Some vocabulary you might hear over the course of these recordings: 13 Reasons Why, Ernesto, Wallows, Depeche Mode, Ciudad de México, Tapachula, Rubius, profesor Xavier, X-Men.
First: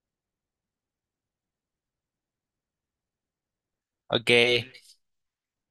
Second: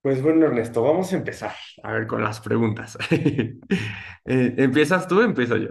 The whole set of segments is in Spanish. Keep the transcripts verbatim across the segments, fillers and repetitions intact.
Pues bueno, Ernesto, vamos a empezar. A ver, con las preguntas. Ok. Eh, ¿empiezas tú? Empiezo yo.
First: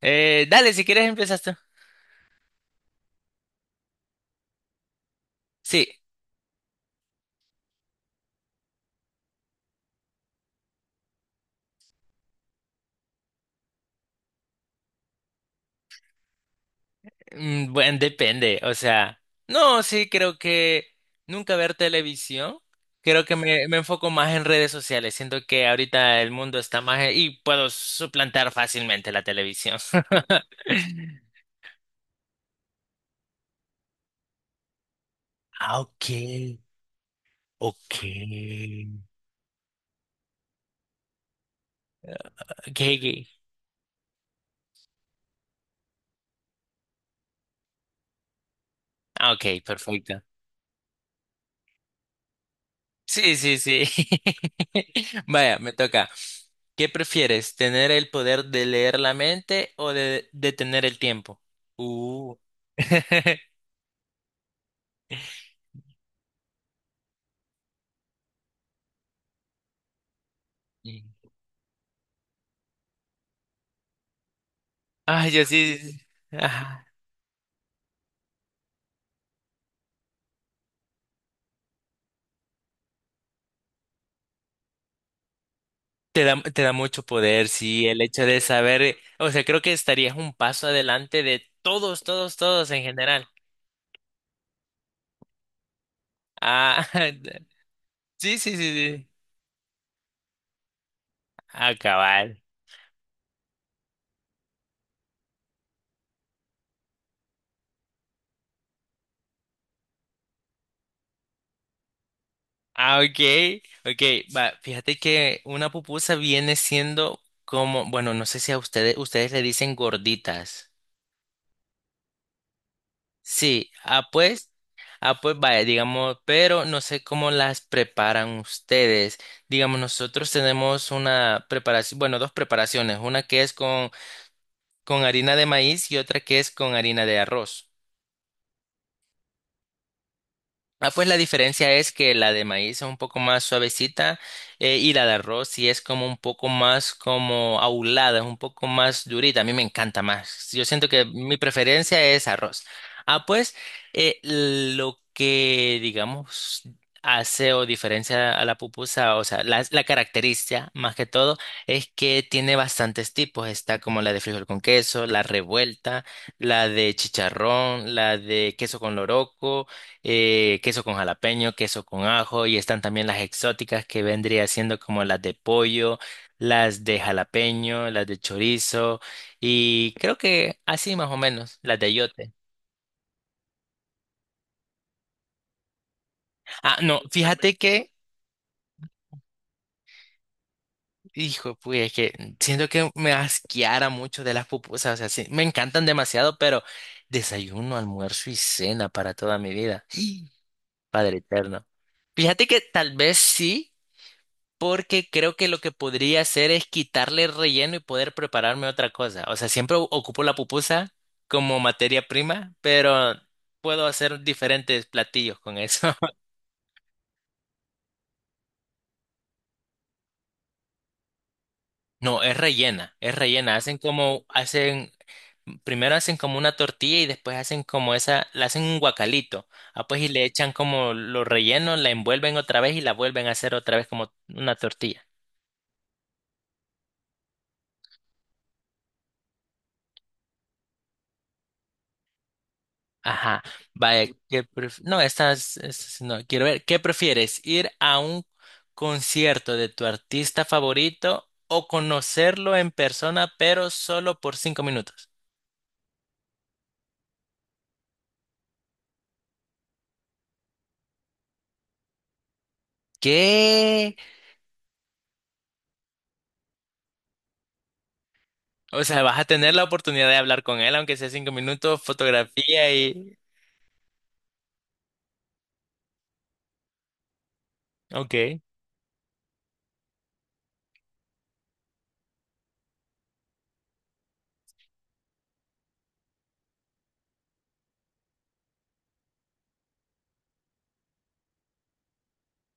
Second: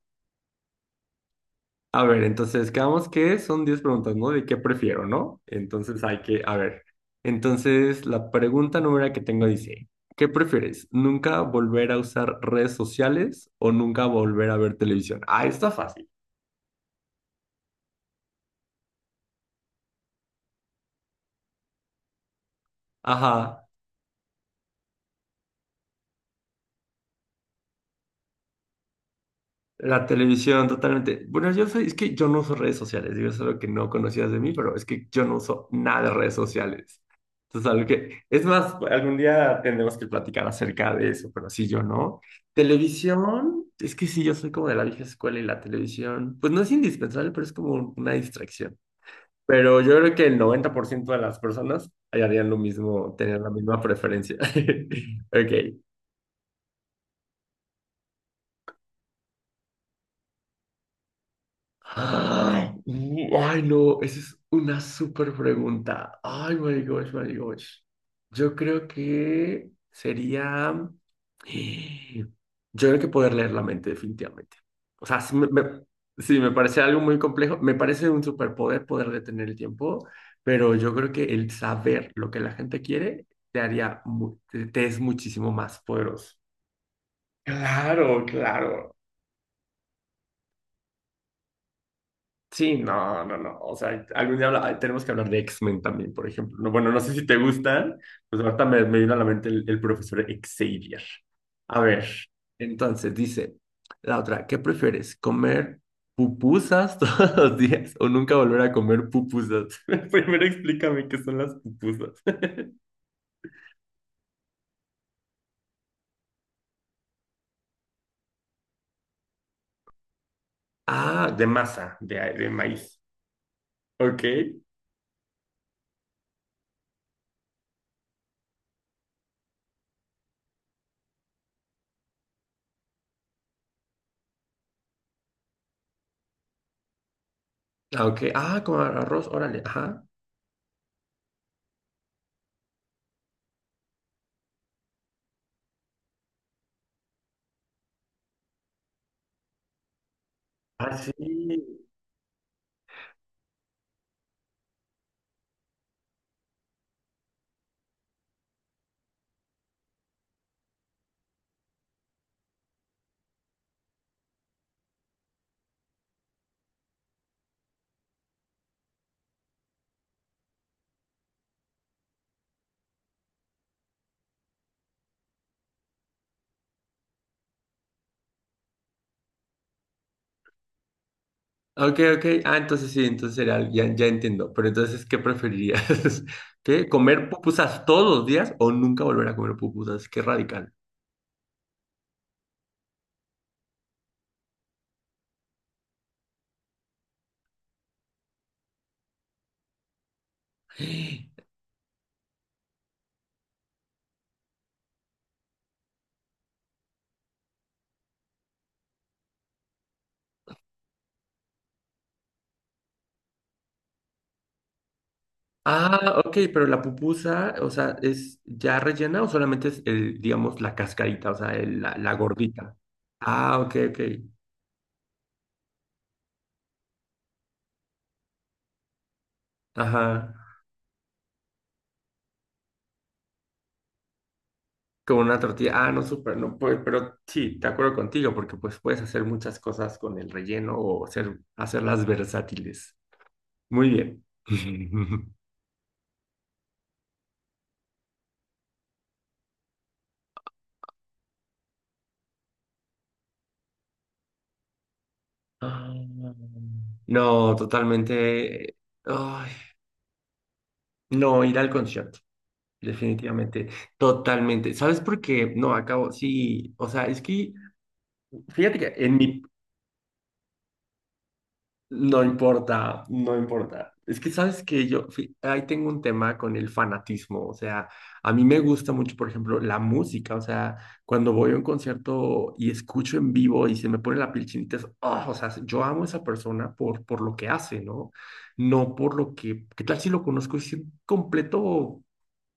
Eh, dale, si quieres empiezas tú. A ver, entonces, quedamos que son diez preguntas, ¿no? De qué prefiero, ¿no? Sí, Entonces hay que, a ver. Entonces, la pregunta número que tengo dice, ¿qué prefieres? ¿Nunca volver a usar redes sociales o nunca volver a ver televisión? Ah, está fácil. mm, bueno, depende. O sea, no, sí, creo que nunca ver televisión. Creo que me, Ajá. me enfoco más en redes sociales. Siento que ahorita el mundo está más e- y puedo suplantar fácilmente la televisión. La televisión, totalmente. Bueno, yo soy, es que yo no uso redes sociales, digo, eso es algo que no conocías de mí, pero es que yo no uso Ah, nada de redes ok, sociales. Entonces, algo ok, que, es más, algún día tendremos que platicar acerca de eso, pero sí, yo no. ok, ok. Televisión, es que sí, yo soy como de la vieja escuela y la televisión, pues no es indispensable, pero es como una distracción. Ah, ok, Pero yo creo perfecto. que el noventa por ciento de las personas harían lo mismo, Sí, tener la sí, misma sí. preferencia. Vaya, me Ok. toca. ¿Qué prefieres, tener el poder de leer la mente o de detener el tiempo? Uh. Ay, uh, ay, no, esa es una súper pregunta. Ay, my gosh, my gosh. Yo creo que sería... eh, Yo creo que poder leer la mente, definitivamente. O sea, Ay, sí yo me, sí. Me- sí, sí. sí, me parece Ajá. algo muy complejo. Me parece un superpoder poder detener el tiempo, pero yo creo que el saber lo que la gente quiere te haría, mu- te te es muchísimo más Te poderoso. da, te da mucho poder, sí, el Claro, hecho de claro. saber, o sea, creo que estarías un paso adelante de todos, todos, todos Sí, en no, general. no, no. O sea, algún día habla- tenemos que hablar de X-Men también, por ejemplo. No, Ah, bueno, no sé si te gustan. sí, Pues sí, sí, ahorita me, me sí. vino a la mente el, el profesor Xavier. A ver, Acabar. entonces dice la otra, ¿qué prefieres? ¿Comer pupusas todos los días o nunca volver a comer pupusas? Primero explícame qué son las pupusas. Ah, ok, ok. Va, fíjate que una pupusa viene siendo como, bueno, no sé si a ustedes, ustedes le dicen gorditas. Ah, de masa, de, de maíz. Sí, ah, Ok. pues, ah, pues vaya, digamos, pero no sé cómo las preparan ustedes. Digamos, nosotros tenemos una preparación, bueno, dos preparaciones, una que es con, con harina de maíz y otra que es con harina de arroz. Ah, ok. Ah, como arroz, órale. Ajá. Ah, pues la diferencia es que la de maíz es un poco más suavecita eh, y la de arroz sí es como un poco más como aulada, es un poco más durita. A mí me encanta más. Yo siento Ah, que sí. mi preferencia es arroz. Ah, pues eh, lo que digamos hace o diferencia a la pupusa, o sea, la, la característica más que todo es que tiene bastantes tipos. Está como la de frijol con queso, la revuelta, la de chicharrón, la de queso con loroco, eh, queso con jalapeño, queso con ajo, y están también las exóticas que vendría siendo como las de pollo, las de jalapeño, las de chorizo, y creo que así más o menos, las de Ok, ok. eyote. Ah, entonces sí, entonces era, ya, ya entiendo. Pero entonces, ¿qué preferirías? Ah, ¿Qué? no, ¿Comer fíjate pupusas que, todos los días o nunca volver a comer pupusas? Qué radical. hijo, pues es que siento que me asqueara mucho de las pupusas, o sea, sí, me encantan demasiado, pero desayuno, almuerzo y cena para toda mi vida, Padre eterno. Fíjate que tal vez sí, porque creo que lo que podría hacer es quitarle el relleno y poder prepararme otra cosa. O sea, siempre o- ocupo la pupusa como materia prima, pero puedo hacer diferentes platillos con eso. Ah, ok, pero la pupusa, o sea, ¿es ya rellena o solamente es, el, digamos, la cascarita, o sea, el- la, la No, es gordita? rellena, es rellena. Ah, ok, Hacen ok. como, hacen, primero hacen como una tortilla y después hacen como esa, la hacen un guacalito. Ah, pues y le Ajá. echan como los rellenos, la envuelven otra vez y la vuelven a hacer otra vez como una tortilla. Como una tortilla. Ah, no, súper, no, pues, pero sí, de acuerdo contigo, porque pues puedes hacer muchas cosas con el relleno o hacer, hacerlas versátiles. Ajá. Muy Vaya, bien. ¿qué pref- No, estas, estas no, quiero ver. ¿Qué prefieres? ¿Ir a un concierto de tu artista favorito o conocerlo en persona, pero solo por cinco minutos? Ah, no, totalmente. Ay, no, ir al concierto, definitivamente, ¿Qué? totalmente. ¿Sabes por qué? No, acabo, sí, o sea, es que, fíjate O que sea, en vas a mi. tener la oportunidad de hablar con él, aunque sea cinco minutos, No fotografía importa, y... no importa. Es que sabes que yo fi- ahí tengo un tema con el fanatismo, o sea, a Ok. mí me gusta mucho, por ejemplo, la música, o sea, cuando voy a un concierto y escucho en vivo y se me pone la piel chinita, es, "Ah", o sea, yo amo a esa persona por, por lo que hace, ¿no? No por lo que, ¿qué tal si lo conozco y es un completo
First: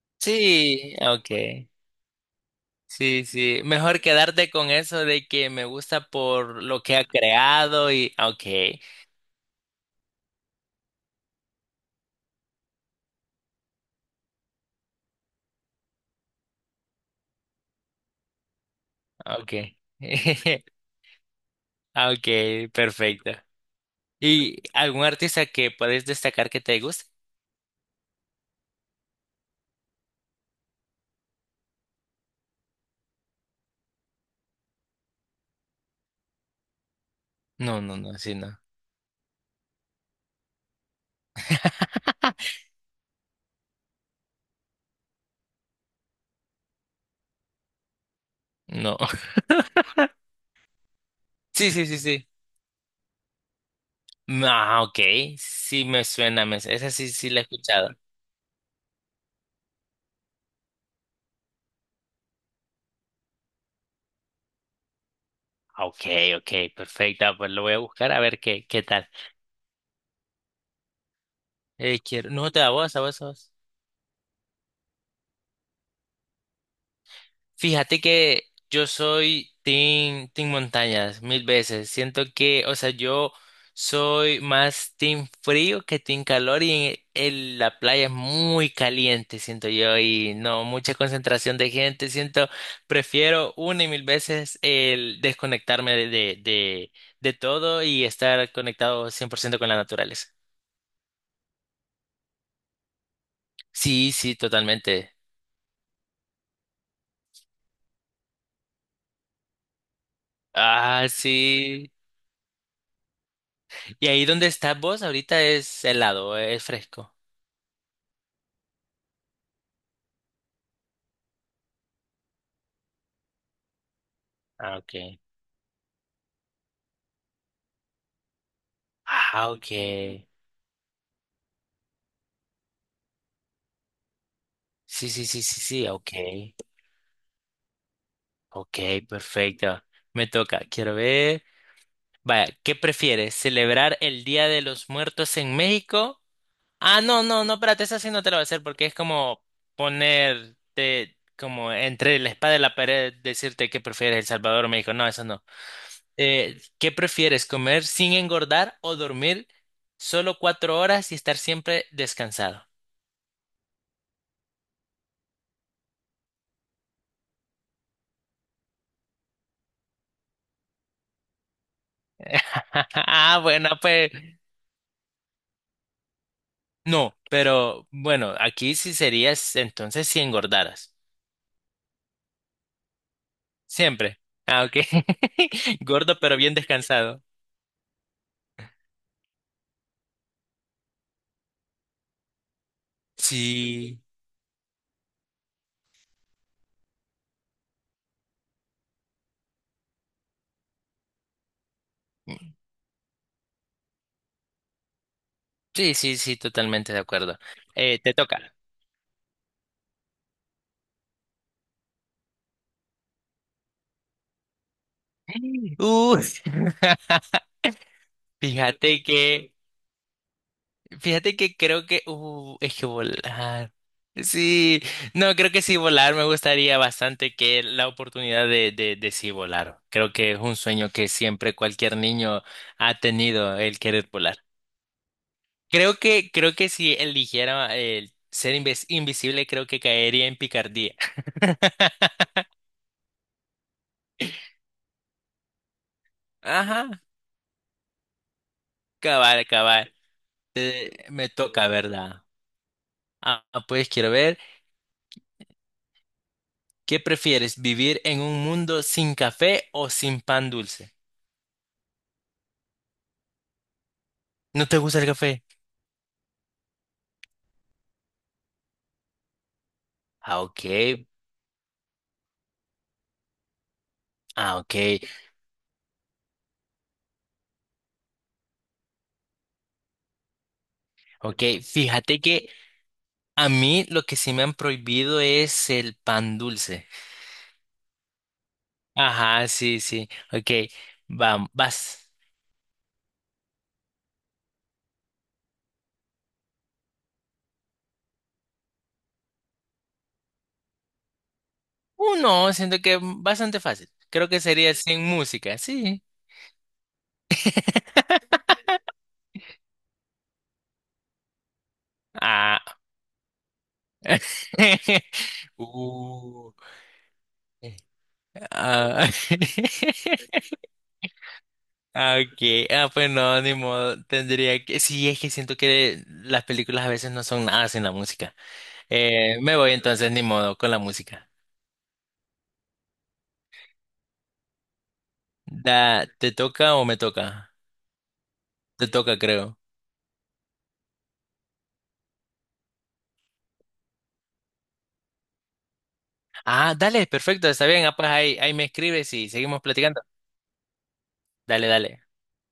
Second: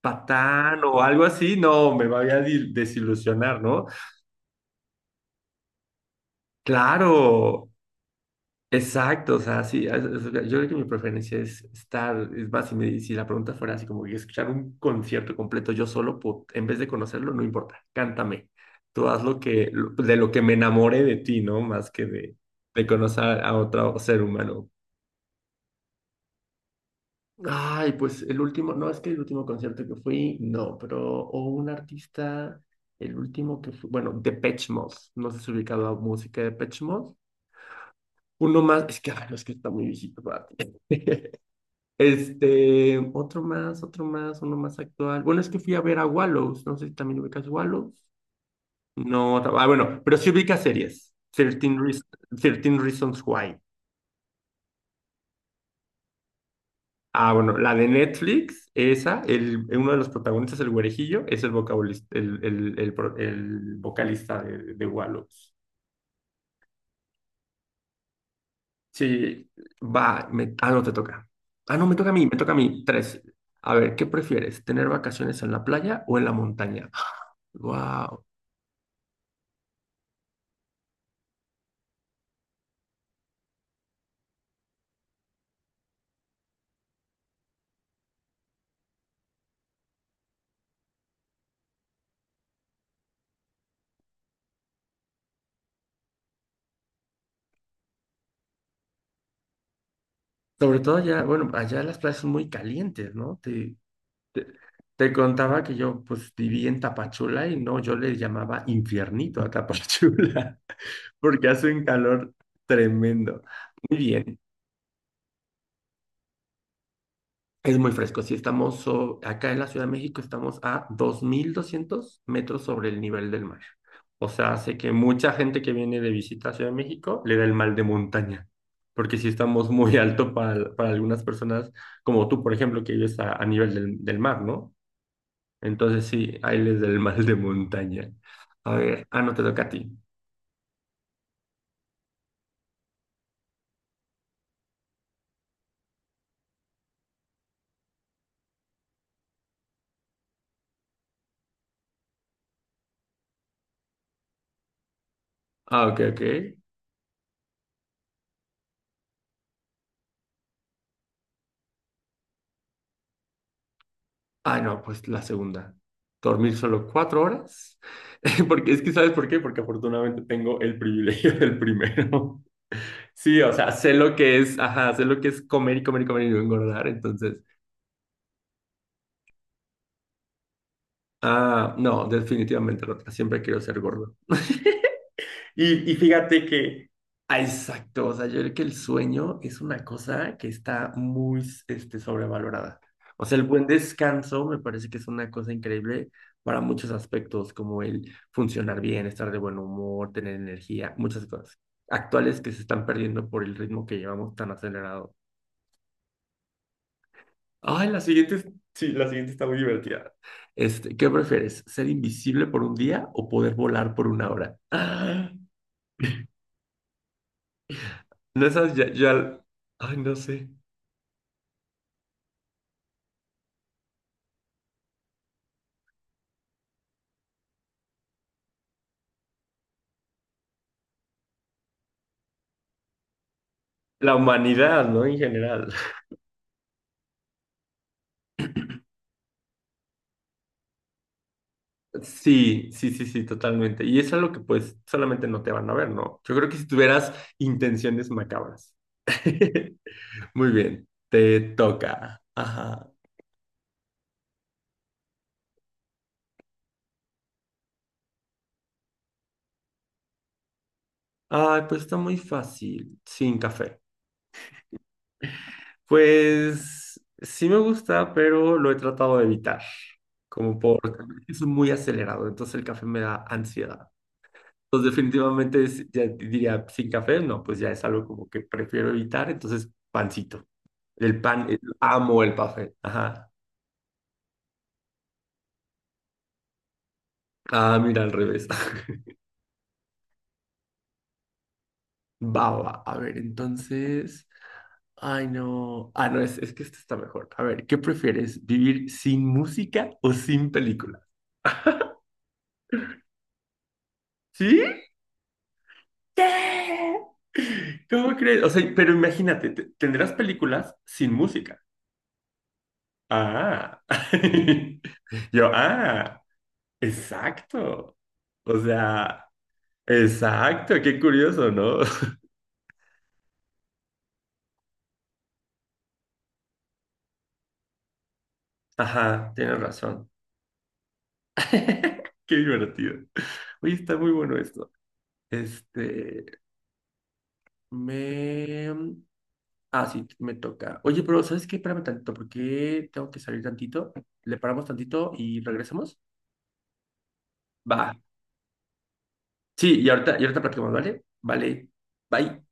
patán Sí, o algo ok. así? No, me voy a dil- Sí, desilusionar, sí. ¿no? Mejor quedarte con eso de que me gusta por lo que ha Claro. creado y... Ok, Exacto, o sea, sí, es- es- yo creo que mi preferencia es estar, es más, si, me- si la pregunta fuera así como que escuchar un concierto completo yo solo, po- en vez de conocerlo, no importa, cántame, tú haz lo ok. que, lo- de lo que me enamore de ti, ¿no? Más que de, Ok, de conocer perfecto. a otro ser ¿Y humano. algún artista que puedes destacar que te guste? Ay, pues el último, no, es que el último concierto que fui, no, pero, o un artista, el último que fue, bueno, Depeche Mode, no sé si has ubicado a música de Depeche Mode, No, no, no, sí, no. uno más, es que, ay, no, es que está muy viejito para ti. Este, otro más, otro más, uno más actual. Bueno, es que fui a ver a Wallows. No sé si también ubicas Wallows. No. No, ta- ah, bueno, pero sí ubicas series. trece, Sí, sí, sí, Reas- sí. trece Reasons Why. Ah, ok. Sí me suena, me... esa sí, sí Ah, la he bueno, la de escuchado. Netflix, esa, el, uno de los protagonistas, el güerejillo, es el vocalista, el, el, el, pro- el vocalista de, de Wallows. Ah, ok, ok, perfecta. Pues lo voy a buscar a ver qué, qué tal. Sí, va, me- ah, no te toca. Ah, no, me Eh, toca a mí, quiero... me No, toca a te da mí. voz, a Tres. vos, a vos. A ver, ¿qué prefieres? ¿Tener vacaciones en la playa o en la montaña? Fíjate Wow. que yo soy team, team montañas mil veces. Siento que, o sea, yo soy más team frío que team calor y en, en la playa es muy caliente, siento yo, y no, mucha concentración de gente. Siento, prefiero una y mil veces el desconectarme de, de, de, de todo y estar conectado cien por ciento con la naturaleza. Sobre todo allá, bueno, allá las playas son muy calientes, ¿no? Te, Sí, sí, te, te totalmente. contaba que yo pues viví en Tapachula y no, yo le llamaba infiernito a Tapachula, Ah, porque hace un sí. calor tremendo. Muy ¿Y ahí bien. donde estás vos ahorita es helado, es fresco? Es muy fresco. Si estamos so- acá en la Ciudad de México estamos a dos mil doscientos metros sobre el nivel del mar. O sea, Ah, hace que ok. mucha gente que viene de visita a Ciudad de México le da el mal de montaña, porque si Ah, ok. estamos muy Sí, alto para, para algunas personas, como tú, por ejemplo, que vives a, a nivel del, del mar, ¿no? sí, sí, sí, sí, ok. Entonces sí, ahí les da el mal de montaña. A Ok, ver, ah, no te toca a perfecto. ti. Me toca. Quiero ver. Vaya, ¿qué prefieres? ¿Celebrar el Día de los Muertos en México? Ah, no, no, no, espérate, esa sí no te la voy a hacer porque es como ponerte como entre la espada y la pared, decirte qué prefieres, El Salvador o México. No, eso no. Ah, ok, ok. Eh, ¿qué prefieres? ¿Comer sin engordar o dormir solo cuatro horas y estar siempre descansado? Ah, no, pues la segunda. Dormir solo cuatro horas. Porque es que, ¿sabes por qué? Porque afortunadamente tengo el privilegio del primero. Ah, Sí, o sea, bueno, sé pues. lo que es, ajá, sé lo que es comer y comer y comer y no engordar. No, Entonces, pero bueno, aquí sí serías entonces si engordaras. ah, no, definitivamente la otra. Siempre quiero ser gordo. Siempre. Ah, ok. Y, y Gordo pero fíjate bien que, descansado. ah, exacto, o sea, yo creo que el sueño es una cosa que está muy este, sobrevalorada. O sea, el buen Sí. descanso me parece que es una cosa increíble para muchos aspectos, como el funcionar bien, estar de buen humor, tener energía, muchas cosas actuales que se están perdiendo por el ritmo que llevamos tan acelerado. Sí, sí, sí, totalmente de acuerdo. Ay, Eh, la te siguiente, es- toca. sí, la siguiente está muy divertida. Este, ¿qué prefieres? ¿Ser invisible por un día o poder volar por una hora? Uh, No esas ya, fíjate ya- que, ay, no sé. fíjate que creo que, uh, es que volar. Sí, no, creo que sí volar me gustaría bastante que la oportunidad de, de, de sí volar. Creo que es un sueño que siempre cualquier niño ha tenido el querer La volar. humanidad, ¿no? En general. Creo que, creo que si eligiera el ser inves- invisible, creo que caería en picardía. Sí, sí, sí, sí, totalmente. Y eso es lo que pues solamente no te van a ver, ¿no? Yo creo que si Ajá, tuvieras intenciones macabras. cabal, cabal. Muy bien, Eh, me te toca, toca. ¿verdad? Ajá. Ah, pues quiero ver, ¿qué prefieres, vivir en un mundo sin café o sin pan dulce? Ay, pues está muy fácil, sin café. ¿No te gusta el café? Pues sí me gusta, pero lo he tratado de evitar, Ah, como por. ok, Es muy acelerado, entonces el café me da ansiedad. ah, ok, Pues definitivamente es- ya diría, sin café, no, pues ya es algo como que prefiero evitar, entonces pancito. El ok. pan, el- Fíjate amo el que café. Ajá. a mí lo que sí me han prohibido es el pan dulce. Ah, mira, al revés. Ajá, sí, sí, ok. Vamos, vas. Baba, a ver, entonces. Ay, no. Ah, no, es, es que este está mejor. A ver, ¿qué prefieres? ¿Vivir sin música o sin película? Uh, no, siento que bastante fácil. Creo que ¿Sí? sería sin música, sí. ¡Sí! ¿Cómo crees? O sea, pero imagínate, te- tendrás películas sin música. Ah. Ah. Yo, ah. Uh. Exacto. O Ah. sea, exacto, qué curioso, ¿no? Okay. Ah, pues no, ni modo. Tendría que. Sí, es que siento que las películas a veces no son nada sin la música. Ajá, Eh, me tienes voy razón. entonces, ni modo, con la música. Qué divertido. Oye, está muy bueno esto. Da, Este, ¿te toca o me toca? me... Te mm, toca, creo. Ah, sí, me toca. Oye, pero ¿sabes qué? Espérame tantito, porque tengo que salir tantito. Le paramos tantito y regresamos. Ah, dale, perfecto, está bien. Va. Ah, pues ahí, ahí me escribes y seguimos Sí, y platicando. ahorita, y ahorita platicamos, ¿vale? Dale, Vale. dale. Bye.